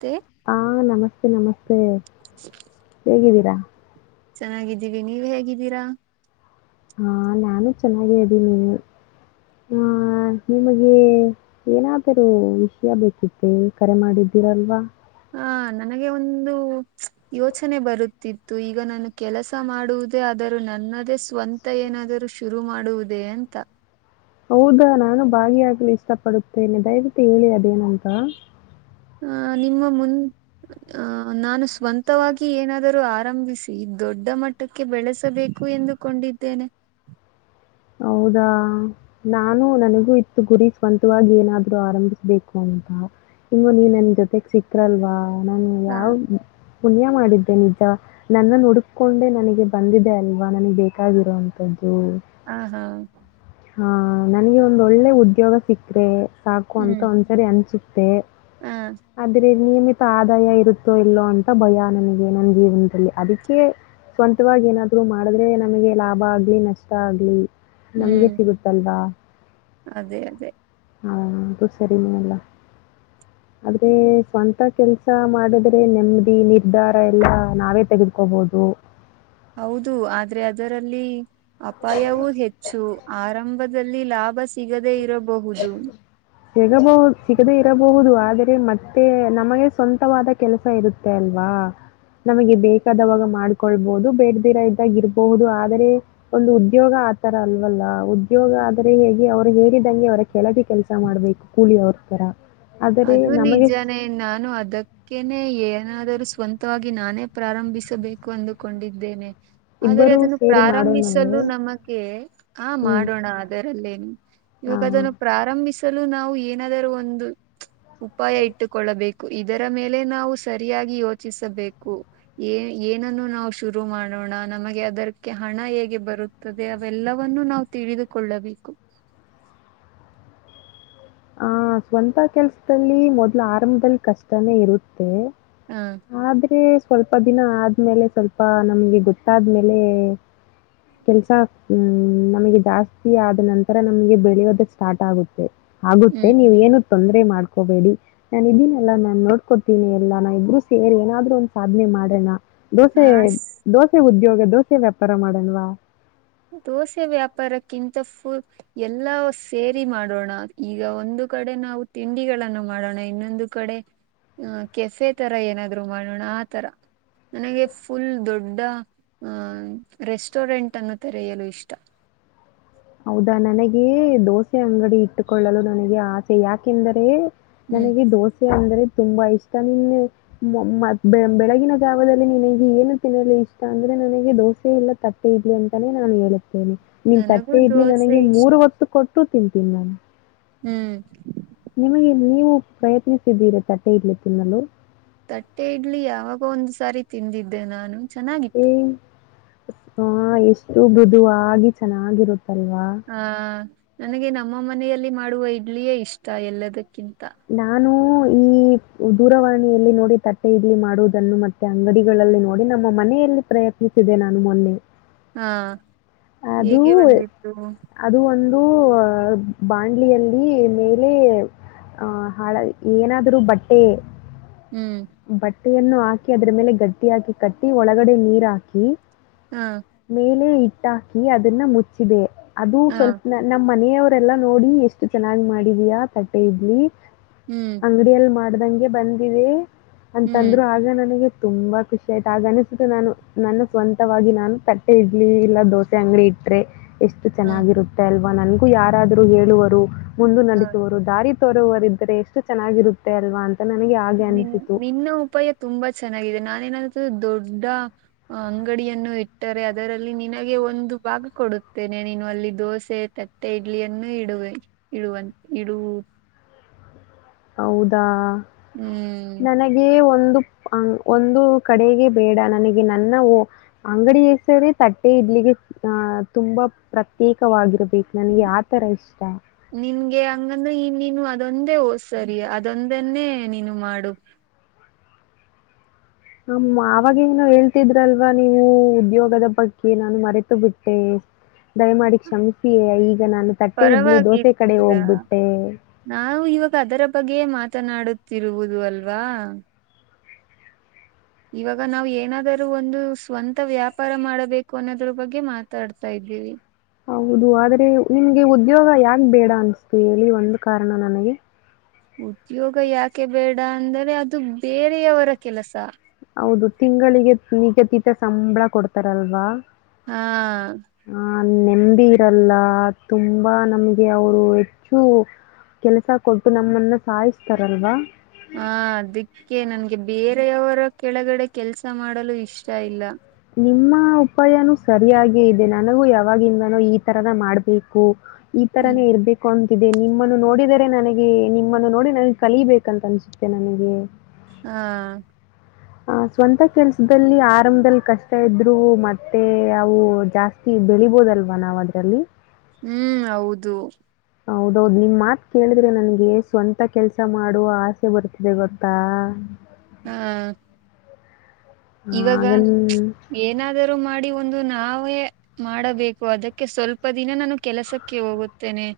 ಮತ್ತೆ ಹಾ ನಮಸ್ತೆ ನಮಸ್ತೆ ಹೇಗಿದ್ದೀರಾ ಚೆನ್ನಾಗಿದ್ದೀವಿ ನೀವ ಹೇಗಿದ್ದೀರಾ ಹಾ ನಾನು ಚೆನ್ನಾಗ ಹೇಳ್ದೀನಿ ಆ ನಿಮಗೆ ಏನಾದರೂ ವಿಷಯ ಬೇಕಿತ್ತ ಕರೆ ಮಾಡಿದ್ದೀರಲ್ವಾ ಹ ನನಗೆ ಒಂದು ಯೋಚನೆ ಬರುತ್ತಿತ್ತು ಈಗ ನಾನು ಕೆಲಸ ಮಾಡುವುದೇ ಆದರೂ ನನ್ನದೇ ಸ್ವಂತ ಏನಾದರೂ ಶುರು ಮಾಡುವುದೇ ಅಂತ ಹೌದಾ ನಾನು ಭಾಗಿಯಾಗ್ಲು ಇಷ್ಟಪಡುತ್ತೇನೆ ದಯವಿಟ್ಟು ಹೇಳಿ ಅದೇನಂತಾ ಆಹ ನಿಮ್ಮ ಮುನ್ ಅಹ ನಾನು ಸ್ವಂತವಾಗಿ ಏನಾದರೂ ಆರಂಭಿಸಿ ದೊಡ್ಡ ಮಟ್ಟಕ್ಕೆ ಬೆಳೆಸಬೇಕು ಎಂದುಕೊಂಡಿದ್ದೇನೆ ಹೌದಾ ನಾನು ನನಗೂ ಇತ್ತು ಗುರಿ ಸ್ವಂತವಾಗಿ ಏನಾದ್ರು ಆರಂಭಿಸ್ಬೇಕು ಅಂತ ಇ ನೀನ್ ನನ್ ಜೊತೆ ಚಿಕ್ [unintelligible] ನ ಹಾ ಯಾವ ಪುಣ್ಯ ಮಾಡಿದ್ದೆ ನಿಜ ನನ್ನ ನುಡುಕಕೊಂಡೇ ನನಗೆ ಬಂದಿದೆ ಅಲ್ವಾ ನನಗೆ ಬೇಕಾಗಿರೋಂಥದ್ದು ಹಾ ಹಾ ಹಾ ನನಗೆ ಒಂದಳ್ಳೆ ಉದ್ಯೋಗ ಸಿಕ್ಕ್ರೆ ಸಾಕು ಅಂತ ಹ್ಮ್ ಒಂದ್ಸರಿ ಅಂಚಿ ಫೆ ಹ ಆದ್ರೆ ನಿಯಿಮಿತ್ ಆದಾಯ ಇರುತ್ತೋ ಇಲ್ಲೋ ಅಂತ ಭಯ ನಮಗೆ ನನ್ನ ಜೀವನದಲ್ಲಿ ಅದಕ್ಕೆ ಸ್ವಂತವಾಗಿ ಏನಾದ್ರು ಮಾಡಿದ್ರೆ ನಮಗೆ ಲಾಭ ಆಗ್ಲಿ ನಷ್ಟ ತಾಗ್ಲಿ ನಮ್ಗೆ ಸಿಗುತ್ತಲ್ವಾ ಅದೆ ಅದೆ ಹಾ ಅದು ಸರಿನೇ ಅಲ್ಲ ಆದ್ರೆ ಸ್ವಂತ ಕೆಲ್ಸ ಮಾಡಿದ್ರೆ ನೆಮ್ಮದಿ ನಿರ್ಧಾರ ಎಲ್ಲಾ ನಾವೇ ತೆಗೆದುಕೋಬೋದು ಹೌದು ಆದ್ರೆ ಅದರಲ್ಲಿ ಅಪಾಯವೂ ಹೆಚ್ಚು ಆರಂಭದ ಲಾಭ ಸಿಗದೇ ಇರೋ ಸಿಗಬಹುದು ಸಿಗದೆೇ ಇರಬಹುದು ಆದ್ ಆದೆ ಮತ್ತೆ ನಮಗೆ ಸ್ವಂತವಾದ ಕೆಲಸ ಇರುತ್ತೆ ಅಲ್ವಾ ನಮಗೆ ಬೇಕಾದವಾಗ ಮಾಡ್ಕೊಳ್ಬಹುದು ಬೇಡ್ದಿರ ಇದ್ದಾಗ ಇರಬಹುದು ಆದರೆ ಒಂದು ಉದ್ಯೋಗ ಆತರ ಅಲ್ವಲ್ಲ ಉದ್ಯೋಗ ಆದರೆ ಹೇಗೆ ಅವ್ರು ಹೇಳಿದಂಗೆ ಅವರ ಕೆಳಗೆ ಕೆಲ್ಸ ಮಾಡ್ಬೇಕು ಕೂಲಿ ಅವ್ರ ತರ ಅದು ನಿಜಾನೇ ನಾನು ಅದಕ್ಕೆನೆ ಏನಾದರೂ ಸ್ವಂತವಾಗಿ ನಾನೇ ಪ್ರಾರಂಭಿಸಬೇಕು ಅಂದುಕೊಂಡಿದ್ದೇನೆ ಆದರೆ ಇಬ್ಬರು ಅದನ್ನು ಸೇರಿ ಮಾಡೋಣವೇ ಪ್ರಾರಂಭಿಸಲು ನಮಗೆ ಆ ಹ್ಮ್. ಮಾಡೋಣ ಅದರಲ್ಲೇನು ಆ, ಇವಾಗ ಅದನ್ನು ಪ್ರಾರಂಭಿಸಲು ನಾವು ಏನಾದರೂ ಒಂದು ಉಪಾಯ ಇಟ್ಟುಕೊಳ್ಳಬೇಕು ಇದರ ಮೇಲೆ ನಾವು ಸರಿಯಾಗಿ ಯೋಚಿಸಬೇಕು ಏ ಏನನ್ನು ನಾವು ಶುರು ಮಾಡೋಣ ನಮಗೆ ಅದಕ್ಕೆ ಹಣ ಹೇಗೆ ಬರುತ್ತದೆ ಅವೆಲ್ಲವವನ್ನು ನಾವು ತಿಳಿದುಕೊಳ್ಳಬೇಕು ಆ ಸ್ವಂತ ಕೆಲ್ಸದಲ್ಲಿ ಮೊದ್ಲು ಆರಂಭದಲ್ಲಿ ಕಷ್ಟನೇ ಇರುತ್ತೆ ಹ ಆದ್ರೆ ಸ್ವಲ್ಪ ದಿನ ಆದ್ಮೇಲೆ ಸ್ವಲ್ಪ ನಮ್ಗೆ ಗೊತ್ತಾದ್ಮೇಲೆ ಕೆಲ್ಸ ಹ್ಮ್ ನಮಗೆ ಜಾಸ್ತಿ ಆದ ನಂತರ ನಮಗೆ ಬೆಳೆಯದು ಸ್ಟಾರ್ಟ್ ಆಗುತ್ತೆ ಆಗುತ್ತೆ ಹ್ಮ್ ನೀವ ಏನು ತೊಂದ್ರರೆ ಮಾಡ ಮಾಡ್ಕೋಬೇಡಿ ನಾನ್ ಇದನ್ನೆಲ್ಲಾ ನಾನ್ ನೋಡ್ಕೊತೀನಿ ಎಲ್ಲ ನಾ ಇಬ್ರು ಸೇರ್ ಏನಾದ್ರು ಒಂದ್ ಸಾಧನೆ ಮಾಡಣ ದೋಸೆ ಹಾ ದೋಸೆ ಉದ್ಯೋಗ ದೊಸೆ ವ್ಯಾಪಾರ ಮಾಡಣವಾ ದೋಸೆ ವ್ಯಾಪಾರ ರ ಕಿಂತ ಫು ಎಲ್ಲಾ ಸೇರಿ ಮಾಡೋಣ ಈಗ ಒಂದು ಕಡೆ ನಾವು ತಿಂಡಿಗಳನ್ನು ಮಾಡೋಣ ಇನ್ನೊಂದು ಕಡೆ ಕೆಫೆ ತರ ಏನಾದ್ರು ಮಾಡೋಣ ಆ ತರ ನನಗೆ ಫುಲ್ ದೊಡ್ಡ ಅಹ ರೆಸ್ಟೋರೆಂಟ್ ಅನ್ನು ತರ ಏನು ಇಷ್ಟ ಹೌದಾ ನನಗೆ ದೋಸೆ ಅಂಗಡಿ ಇಟ್ಟುಕೊಳ್ಳಲು ನನಗೆ ಆಸೆ ಯಾಕೆಂದರೆ ಹ್ಮ್ ನನಗೆ ದೋಸೆ ಅಂದ್ರೆ ತುಂಬಾ ಇಷ್ಟ ನ್ ಮ ಬೆಳಗಿನ ಜಾವದಲ್ಲಿ ನಿನಗೆ ಏನು ತಿನ್ನಲು ಇಷ್ಟ ಅಂದ್ರೆ ನನಗೆ ದೋಸೆ ಇಲ್ಲ ತಟ್ಟೆ ಇಡ್ಲಿ ಅಂತಾನೇ ನಾನು ಹೇಳ ನಿಮ್ ತ ನನಗೂ ದೋಸೆ ನನಗೆ ಇಷ್ಟ ಮೂರು ಹೊತ್ತು ಕೊಟ್ಟು ತನ್ ತೀ ಮಾನ ಹ್ಮ್ ನಿಮಗೆ ನೀವು ಪ್ರಯತ್ನಿಸಿದ್ದೀರ ತಟ್ಟೆ ಇರ್ಲಿ ತಿನ್ನಲು ತಟ್ಟೆ ಇಡ್ಲಿ ಯಾವಾಗ ಒಂದ್ ಸಾರಿ ತಿಂದಿದ್ದೆ ನಾನು ಚೆನ್ನಾಗಿತ್ತು ಹ ಎಷ್ಟು ಮೃದುವಾಗಿ ಚೆನ್ನಾಗಿರುತ್ತೆ ಹಾ ನನಗೆ ನಮ್ಮ ಮನೆಯಲ್ಲಿ ಮಾಡುವ ಇಡ್ಲಿಯೇ ಇಷ್ಟ ಎಲ್ಲದಕ್ಕಿಂತ ನಾ ನಾನು ಈ ದೂರವಾಣಿಯಲ್ಲಿ ನೋಡಿ ತಟ್ಟೆ ಇಡ್ಲಿ ಮಾಡುವುದನ್ನು ಮತ್ತೆ ಅಂಗಡಿಗಳಲ್ಲಿ ನೋಡಿ ನಮ್ಮ ಮನೆಯಲ್ಲಿ ಪ್ರಯತ್ನಿಸಿದೆ ನಾನು ಮೊನ್ನೆ ಹಾ ಅದು ಹೇಗೆ ಬಂದಿತ್ತು ಅದು ಒಂದು ಬಾಂಡ್ಲಿಯಲ್ಲಿ ಮೇಲೆ ಆ ಹಾಳ ಏನಾದ್ರೂ ಬಟ್ಟೆ ಹ್ಮ್ ಬಟ್ಟೆಯನ್ನು ಹಾಕಿ ಅದ್ರ ಮೇಲೆ ಗಟ್ಟಿ ಹಾಕಿ ಕಟ್ಟಿ ಒಳಗಡೆ ನೀರ್ ಹಾಕಿ ಹಾ ಮೇಲೆ ಇಟ್ಟ ಹ ಕಿ ಅದನ್ನ ಮುಚ್ಚಿದೆ ಅದು ಹಾ ಸ್ವಲ್ಪ ನಮ್ಮ್ ಮನೆಯವರು ಅದೆಲ್ಲಾ ನೋಡಿ ಎಷ್ಟು ಚೆನ್ನಾಗಿ ಮಾಡಿದಯಾ ತಟ್ಟೆ ಇಡ್ಲಿ ಹ್ಮ್ ಅಂಗಡಿಯಲ್ಲಿ ಮಾಡ್ದಂಗೆ ಬಂದಿದೆ ಹ್ಮ್ ಅಂತಂದ್ರು ಆಗ ನನಗೆ ತುಂಬಾ ಖುಷಿ ಆಯ್ತು ಆಗನಿಸುತ್ತೆ ನಾನು ನನ್ನ ಸ್ವಂತವಾಗಿ ನಾನು ತಟ್ಟೆ ಇಡ್ಲಿ ಇಲ್ಲ ದೋಸೆ ಅಂಗಡಿ ಇಟ್ಟ್ರೆ ಎಷ್ಟು ಹ ಚೆನ್ನಾಗಿರುತ್ತೆ ಅಲ್ವಾ ನನ್ಗೂ ಯಾರಾದ್ರು ಹೇಳುವರು ಮುಂದ ಹ ನಡೆಸುವರು ದಾರಿ ತೊರುವ ಇದ್ದರೆ ಎಷ್ಟು ಚೆನ್ನಾಗಿರುತ್ತೆ ಅಲ್ವಾ ಅಂತ ನನಗೆ ಹಾಗೆ ನಿನ್ ಅನಿಸಿತು ನಿನ್ನ ಉಪಾಯ ತುಂಬಾ ಚೆನ್ನಾಗಿದೆ ನಾ ಏನಾದ್ರೂ ದೊಡ್ಡ ಅಂಗಡಿಯನ್ನು ಇಟ್ಟರೆ ಅದರಲ್ಲಿ ನಿನಗೆ ಒಂದು ಭಾಗ ಕೊಡುತ್ತೇನೆ ನೀನು ಅಲ್ಲಿ ದೋಸೆ ತತ್ತೆ ಇಡ್ಲಿಯನ್ನು ಇಡುವೆ ಇಡುವ ಇಡುವ ಹೌದಾ ಹ್ಮ್ ನನಗೆ ಒಂದು ಅ ಒಂದು ಕಡೆಗೆ ಬೇಡ ನನಗೆ ನನ್ನ ಅಂಗಡಿ ಹೆಸರೇ ತಟ್ಟೆ ಇಡ್ಲಗೆ ಅಹ ತುಂಬಾ ಪ್ರತ್ಯೇಕವಾಗಿರ್ಬೇಕು ನನ್ಗೆ ಹ್ಮ್. ಆತರ ಇಷ್ಟ ನಿನ್ಗೆ ಹಂಗಂದ್ರೆ ಈ ನೀನು ಅದೊಂದೇ ಹೋ ಸರಿ ಅದೊಂದನ್ನೇ ನೀನು ಮಾಡು ಹ ಅವಾಗಿಂದ ನ ಹೇಳ್ತಿದ್ರಲ್ವಾ ನೀವು ಉದ್ಯೋಗದ ಬಗ್ಗೆ ನಾನು ಮರೆತು ಬಿಟ್ಟೆ ದಯಮಾಡಿ ಕ್ಷಮಿಸಿ ಈಗ ನಾನು ತಟ್ಟೆ ಇಡ್ಲಿ ದೋಸೆ ಕಡೆ ಪರವಾಗಿರ್ಲಿಲ್ಲ ಹೋಗ್ಬಿಟ್ಟೆ. ನಾವು ಇವಾಗ ಅದರ ಬಗ್ಗೆ ಮಾತ ಮಾತನಾಡುತ್ತಿರುವುದು ಅಲ್ವಾ ಇವಾಗ ನಾವವು ಏನಾದರೂ ಒಂದು ಸ್ವಂತ ವ್ಯಾಪಾರ ಮಾಡಬೇಕು ಅನ್ನೋದ್ರ ಬಗ್ಗೆ ಮಾತಾಡ್ತಾ ಇದ್ದೀವಿ ಹೌದು ಆದ್ರೆ ನಿಮ್ಗೆ ಉದ್ಯೋಗ ಯಾಕೆ ಬೇಡ ಅನ್ಸ್ತುವಿ ಹೇಳ ಒಂದು ಕಾರಣ ನನಗೆ. ಉದ್ಯೋಗ ಯಾಕೆ ಬೇಡ ಅಂದರೆ ಅದು ಬೇರೆಯವರ ಕೆಲಸ. ಹೌದು ತಿಂಗಳಿಗೆ ನಿಗದಿತ ಸಂಬಳ ಕೊಡ್ತಾರಲ್ವಾ. ಹಾ. ನೆಂಬಿ ಇರಲ್ಲ ತುಂಬಾ ನಮಗೆ ಅವರು ಹೆಚ್ಚು ಕೆಲಸ ಕೊಟ್ಟು ನಮ್ಮನ್ನ ಸಾಯಿಸ್ತಾರಲ್ವಾ. ಹಾ ದಿಕ್ಕೆ ನನ್ಗೆ. ಹಾಗ ಬೇರೆಯವರ ಕೆಳಗಡೆ ಕೆಲ್ಸ ಮಾಡಲು ಇಷ್ಟ ಇಲ್ಲ. ನಿಮ್ಮ ಉಪಾಯನೂ ಸರಿಯಾಗಿ ಇದೆ ನನಗೂ ಯಾವಾಗಿಂದನೋ ಈ ತರದ ಮಾಡ್ಬೇಕು. ಈ ಹ್ಮ್ ತರಾನೇ ಇರ್ಬೇಕು ಅಂತ. ಇದೆ ನಿಮ್ಮನ್ನು ನೋಡಿದರೆ ನನಗೆ ನಿಮ್ಮನ್ನು ನೋಡಿ ನನಗೆ ಕಲಿಬೇಕಂತ ಅನ್ಸುತ್ತೆ ನನಗೆ. ಹಾ. ಆ ಸ್ವಂತ ಕೆಲ್ಸದಲ್ಲಿ ಆರಂಭದಲ್ಲಿ ಕಷ್ಟ ಇದ್ರು ಮತ್ತೆ ಅವು ಜಾಸ್ತಿ ಬೆಳಿಬೋದಲ್ವಾ ನಾವ್ ಅದ್ರಲ್ಲಿ. ಹ್ಮ್ ಹೌದು. ಹೌದೌದು ನಿಮ್ ಮಾತ್ ಕೇಳಿದ್ರೆ ನನ್ಗೆ ಸ್ವಂತ ಕೆಲ್ಸ ಮಾಡು ಆಸೆ ಬರ್ತಿದೆ ಗೊತ್ತಾ. ಹ ಇವಾಗ ಹಾಗನ್ ಏನಾದರೂ ಮಾಡಿ ಒ. ಂದು ನಾವೇ ಮಾಡಬೇಕು ಅದಕ್ಕೆ ಸ್ವಲ್ಪ ದಿನ ನಾನು ಕೆಲಸಕ್ಕೆ ಹೋಗುತ್ತೇನೆ.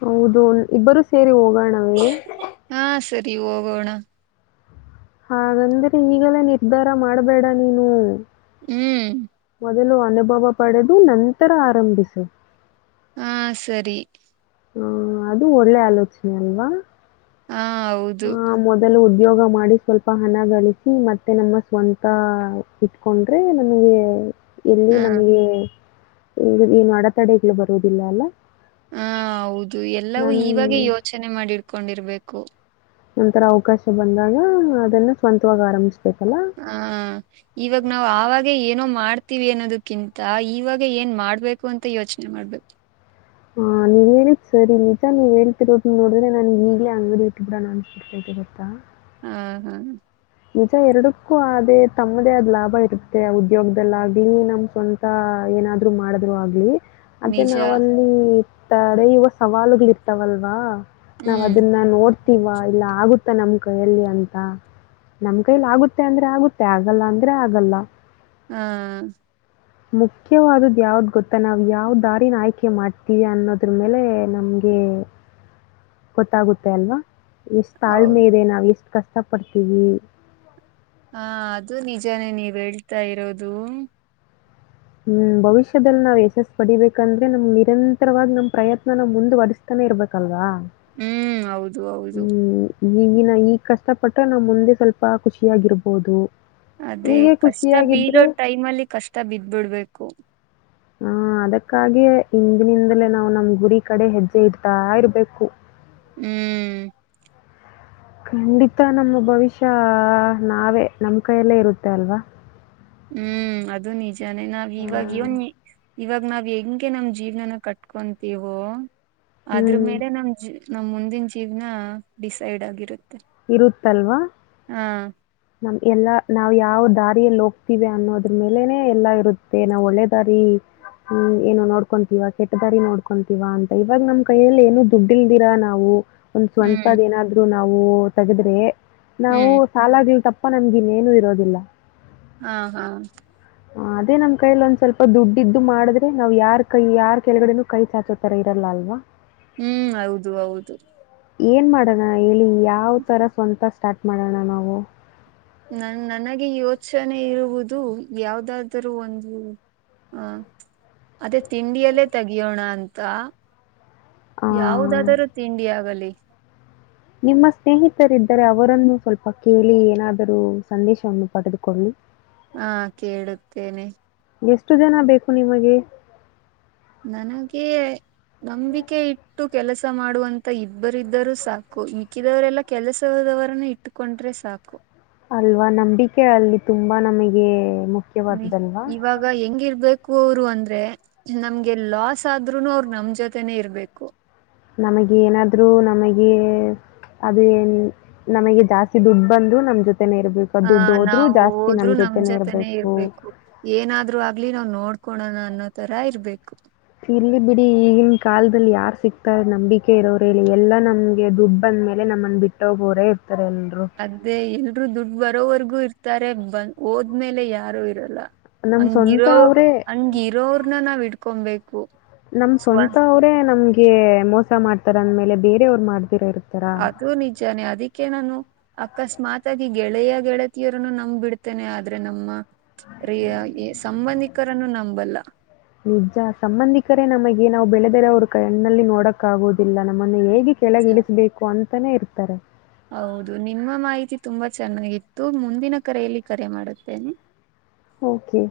ಹೌದು ಇಬ್ಬರುೂ ಸೇರಿ ಹೋಗಣ. ಮಾಡ. ಹಾ ಸರಿ ಹೋಗೋಣ. ಹಾಗಂದ್ರೆ ಈಗಲ್ಲ. ಉ್ದರ ಮಾಡಬೇಡ ನೀನು. ಹ್ಮ್. ಮದಲು ಅನುಭವ ಪಡೆದು ನಂತರ. ಆರಂಭಿಸು ಹಾ ಸರಿ. ಹ್ಮ ಅದು ಒಳ್ಳೆ ಆಲೋಚನೆ ಅಲ್ವಾ ಹಾ ಹೌದು. ಯ್ಯೋಗ ಮಾಡಿ ಸ್ವಲ್ಪ ಹಣ ಗಳಿಸಿ ಮತ್ತುೆ ನಮ್ಮ ಸ್ವಂತ ಇಟ್ಕೊಂಡ್ರೆ ನಮಗೆ. ಎಲ್ಲಿ ಹಾ ನಮಗೆ. ಈ ಏನು ಅಡೆತಡೆಗಳು ಬರುವುದಿಲ್ಲ ಅಲ್ಲ. ಹ ಹೌದು ಎಲ್ಲವೂ ನನ್ ಇವಾಗೇ ಯೋಚನೆ ಮಾಡಿಡ್ಕೊಂಡಿರ್ಬೇಕು. ಕು. ನಂತರ ಅವಕಾಶ ಬಂದಾಗ ಅದನ್ನ ಸ್ವಂತವಾಗಿ ಆರಂಿಸತಾರೆ. ಹ ಇವಾಗ ನಾವ್ ಆವಾಗ ಏನೋ ಮಾಡ್ತೀವಿ ಅನ್ನೋದಕ್ಕಿಂತ ಇವಾಗ ಏನ್ ಮಾಡ್ಬೇಕು ಅಂತ ಯೋಚನೆ ಮಾಡ್ಬೇಕು ಹಾ ನೀವ್ ಹೇಳಿದ ಸರಿ ನಿಜಾ ನೀವ ಹೇಳ್ತಿರೋದ ನೋಡಿದ್ರೆ ನನ್ ಈಗ್ಲೇ ಅಂಗಡಿ ಇಟ್ಟ ಬಿಿಡಾ ನ ಅನ್ಬಿಡ್ತಾ ಇದರತ್ತಾ ಹಾ ಹಾ ನಿಜ ಎರಡಕ್ಕೂ ಆದ ಅ ತಮ್ಮದೇ ಅ ಲಾಭ ಇರುತ್ತೆ ಉದ್ಯೋಗದಲ್ಲಾಗ್ಲಿ ನಮ್ ಸ್ವಂತ ಏನಾದ್ರು ಮಾಡಿದ್ರು ಆಗ್ಲಿ ಅದೇ ನಿಜ ನಾವಲ್ಲಿ ತ್ತಾರೆ ಇವ ಸವಾಲುಗಳ ಇರ್ತಾವಲ್ವಾ ನಾವ್ ಹ್ಮ್ ಅದನ್ನ ನೋಡ್ತಿವಾ ಇಲ್ಲ ಆಗ ಮತ್ತ ನಮ್ಮ ಕೈಯಲ್ಲಿ ಅಂತ ನಮ್ ಕೈಲ ಆಗುತ್ತೆ ಅಂದ್ರೆ ಆಗುತ್ತೆ ಆಗಲ್ಲ ಅಂದ್ರೆ ಆಗಲ್ಲ. ಹಾ ಮುಖ್ಯವಾದ್ದು ಯಾವ್ದ್ ಗೊತ್ತಾ ನಾವ್ ಯಾವ್ ದಾರಿನ ಆಯ್ಕೆ ಮಾಡ್ತೀವಿ ಅನ್ನೋದ್ರ ಮೇಲೆ ನಮ್ಗೆ ಗೊತ್ತಾಗುತ್ತೆ ಅಲ್ವಾ. ಎಷ್ಟ್ ಹೌ ತಾಳ್ಮೆ ಇದೆ ನಾವ್ ಎಷ್ಟು ಕಷ್ಟ ಇಷ್ಟಪಡ್ತೀವಿ. ಹಾ ಅದು ನಿಜಾನೇ ನೀವ್ ಹೇಳ್ತಾ ಇರೋದು? ಹ್ಮ್ ಭವಿಷ್ಯದಲ್ಲಿ ನಾವ್ ಯಶಸ್ ಪಡಿಬೇಕಂದ್ರೆ ನಮ್ ನಿರಂತರವಾಗಿ ನಮ್ ಪ್ರಯತ್ನ ನಾವ ಮುಂದುವರಿಸಸ್ತಾನೆ ಇರ್ಬೇಕಲ್ವಾ. ಹ್ಮ್ ಹೌದು ಹೌದು. ಹ್ಮ್. ಈಗಿನ ಈಗ ಕಷ್ಟಪಟ್ಟ್ರ ನಾನ್ ಮುಂದೆ ಸ್ವಲ್ಪ ಖುಷಿಯಾಗಿರ್ಬೋದು. ಅದೇ ಹೀಗೆ ಕಷ್ಟ ಬೀಲೋ ಖುಷಿಯಾಗಿದ್ರೆ ಟೈಮ್ ಅಲ್ಲಿ ಕಷ್ಟ ಬಿದ್ಬಿಡ್ಬೇಕು. ಹ ಹಾ ಅದಕ್ಕಾಗಿಯ ಹಿಂದಿನಿಂದಲೇ ನಾವು ನಮ್ ಗುರಿ ಕಡೆ ಹೆಜ್ಜೆ ಇರ್ತಾ ಇರ್ಬೇಕು. ಹ್ಮ್ ಖಂಡಿತ ನಮ್ಮ ಭವಿಷ್ಯ ನಾವೇ ನಮ್ ಕೈಯಲ್ಲೇ ಇರುತ್ತೆ ಅಲ್ವಾ. ಹ್ಮ್ ಅದು ನಿಜಾನೇ ನಾವ್ ಆ, ಇವಾಗ ನ ಇವಾಗ ನಾವ್ ಹೆಂಗೆ ನಮ್ ಜೀವ್ನನ ಕಟ್ಕೊಂತೀವೋ. ಅದ್ರ ಹ್ಮ್. ಮೇಲೆ ನಮ್ ಜ ನಮ್ಮ ಮುಂದಿನ ಜೀವನ ಡಿಸೈಡ್ ಆಗಿರುತ್ತೆ. ಇರುತ್ತಲ್ವಾ ಹಾ ನಮ್ ಎಲ್ಲಾ ನಾವ್ ಯಾವ ದಾ ದಾರಿಯಲ್ಲಿ ಹೋಗ್ತಿವಿ ಅನ್ನೋದ್ರ ಮೇಲೆನೆ ಎಲ್ಲಾ ಇರುತ್ತೆ ನಾವ್ ಒಳ್ಳೆದಾರಿ ಏನು ನೋಡ್ಕೊಂತೀವ ಕೆಟ್ಟ ದಾರಿ ನೋಡ್ಕೊಂತೀವ ಅಂತ ಇವಾಗ ನಮ್ ಕೈಯಲ್ಲಿ ಏನು ದುಡ್ಡಿಲ್ದಿರಾ ನಾವು. ಒಂದ್ ಹ್ಮ್ ಸ್ವಂತದ ಏನಾದ್ರು ತವು ತಗದ್ರೆ ನಾವು ಹ್ಮ್ ಸಾಲಾಗಿಲ್ ತಪ್ಪ. ಅಪ್ಪ ನಮ್ಗ ಇನ್ನೇನು ಇರೋದಿಲ್ಲ. ಹಾ ಹಾ ಹ ಅದೇ ನಮ್ ಕೈಲಿ ಒಂದ್ ಸ್ವಲ್ಪ ದುಡ್ದು ಮಾಡಿದ್ರೆ ನಾವ್ ಯಾರ್ ಕೈ ಯಾರ್ ಕೆಳಗಡೆನೂ ಕೈ ಚಾಚೋತರ ಇರಲ್ಲ ಅಲ್ವಾ. ಹ್ಮ್ ಹೌದು ಹೌದು. ಏನ್ ಮಾಡಣ ಹೇಳಿ ಯಾವ ತರ ಸ್ವಂತ ಸ್ಟಾರ್ಟ್ ಮಾಡೋಣ ನಾವು. ನನ್ ನನಗೆ ಯೋಚನೆ ಇರುವುದು ಯಾವ್ದಾದರೂ ಒಂದು ಅಹ ಅದೇ ತಿಂಡಿಯಲ್ಲೇ ತೆಗಿಯೋಣ ಅಂತ. ಆ, ಯಾವುದಾದರೂ ತಿಂಡಿ ಆಗಲಿ ನಿಮ್ಮ ಸ್ನೇಹಿತ ರ ಇದರೆ ಅವರನ್ನು ಸ್ವಲ್ಪ ಕೇಳಿ ಏನಾದರೂ ಸಂದೇಶವನ್ನು ಪಡೆದುಕೊಳ್ಳು ಹಾ ಕೇಳುತ್ತೇನೆ ಎಷ್ಟು ಜನ ಬೇಕು ನಿಮಗೆ ನನಗೆ ನಂಬಿಕೆ ಇ ಇಟ್ಟು ಕೆಲಸ ಮಾಡುವಂತ ಇಬ್ಬರಿದ್ದರುೂ ಸಾಕು ಮಿಕ್ಕಿದವರೆಲ್ಲ ಕೆಲಸದವರನ್ನ ಇಟ್ಟುಕೊಂಡ್ರೆ ಸಾಕು ಅಲ್ವಾ ನಂಬಿಕೆ ಅಲ್ಲಿ ತುಂಬಾ ನಮಗೆ ಹ್ಮ ಮುಖ್ಯವಾದುದಲ್ವಾ? ಇವಾಗ ಹೆಂಗಿರ್ಬೇಕು ಅಂದ್ರೆ ನಮ್ಗೆ ಲಾಸ್ ಆದ್ರು ಅವರು ನಮ್ ಜೊತೆನೆೇ ಇರ್ಬೇಕು ನಮಗೆ ಏನಾದ್ರು ನಮಗೆ ಅದುನ್ ನಮಗೆ ಜಾಸ್ತಿ ದುಡ್ಡು ಬಂದ್ರು ನಮ ಜೊತೆ ಹ ನಾವವು ಹೋದ್ರು ನಮ್ ಜೊತೆನೇ ಜೊತೆನೆೇ ಇರಬೇಕು. ಇರ್ಬೇಕು ಏನಾದ್ರು ಆಗ್ಲಿ ನಾವ್ ನೋಡ್ತ ಕೊಡೋಣ ಅನ್ನೋ ತರ ಇರ್ಬೇಕು ಇರ್ಲಿ ಬಿಡಿ ಈಗಿನ ಕಾಲದಲ್ಲಿ ಯಾರ್ ಸಿಕ್ತಾರೆ ನಂಬಿಕೆ ಇರೋರ ಇಲ್ಲಿ ಎಲ್ಲಾ ನಮ್ಗೆ ದುಡ್ ಅಂದ ಮೇಲೆ ನಮ್ಮನ್ ಬಿಟ್ಟೋಗೋರೆ ಹತ್ತರ ಎಲ್ರು ರು ದುಡ್ಡು ಬರೋವರ್ಗೂ ಇರ್ತಾರೆ ಬಂದ ಹೋದ್ಮೇಲೆ ಯಾರು ಇರಲ್ಲ ನಮ್ಮ ಸ್ವಂತ ಹಂಗಿರೋ ಅವರೇ ಹಂಗಿರೋರ್ನ್ನ ನಾವ್ ಇಡ್ ಕೊಬೇಕು ನಮ ಸ್ವಂತ ಅವ್ರೇ ನಮ್ಗೆ ಮೋಸ ಮಾಡ್ತಾರೆ ಅಂದ ಮೇಲೆ ಬೇರೆವ್ರು ಮಾಡ್ರತ್ತೆ ಅದು ನಿಜಾನೇ ಅದಿಕ್ಕೆ ಅಕೆ ನಾನು ಅಕಸ್ಮಾತ್ಗಿ ಗೆಳೆಯ ಗೆಳತಿಯರನ್ನು ನಂಬ್ ಬಿಡ್ತೇನೆ ಆದ್ರೆ ನಮ್ಮ ರ ಸಂಬಂಧಿಕರನ್ನು ನಂಬಲ್ಲ ನಿಜ ಸಂಬಂಧಿಕರೇ ನಮಗೆ ನಾವು ಬೆಳೆದರೆ ಅವ್ರ ಕಣ್ಣಲ್ಲಿ ನೋಡಕ್ ಆಗೋದು ಇಲ್ಲ ನಮ್ಮನ್ನು ಹೇಗೆ ನಿಜ. ಕೆಳಗೆ ಇಳಿಸಬೇಕು ಅಂತ. ತಾನೆ ಇರ್ತಾರೆ. ಹೌದು ನಿಮ್ಮ ಮಾಹಿತಿ ತುಂಬಾ ಚೆನ್ನಾಗಿತ್ತು ಮುಂದಿನ ಕರೆಯಲ್ಲಿ ಕರೆ ಮಾಡುತ್ತೇನೆ. ಓಕೆ.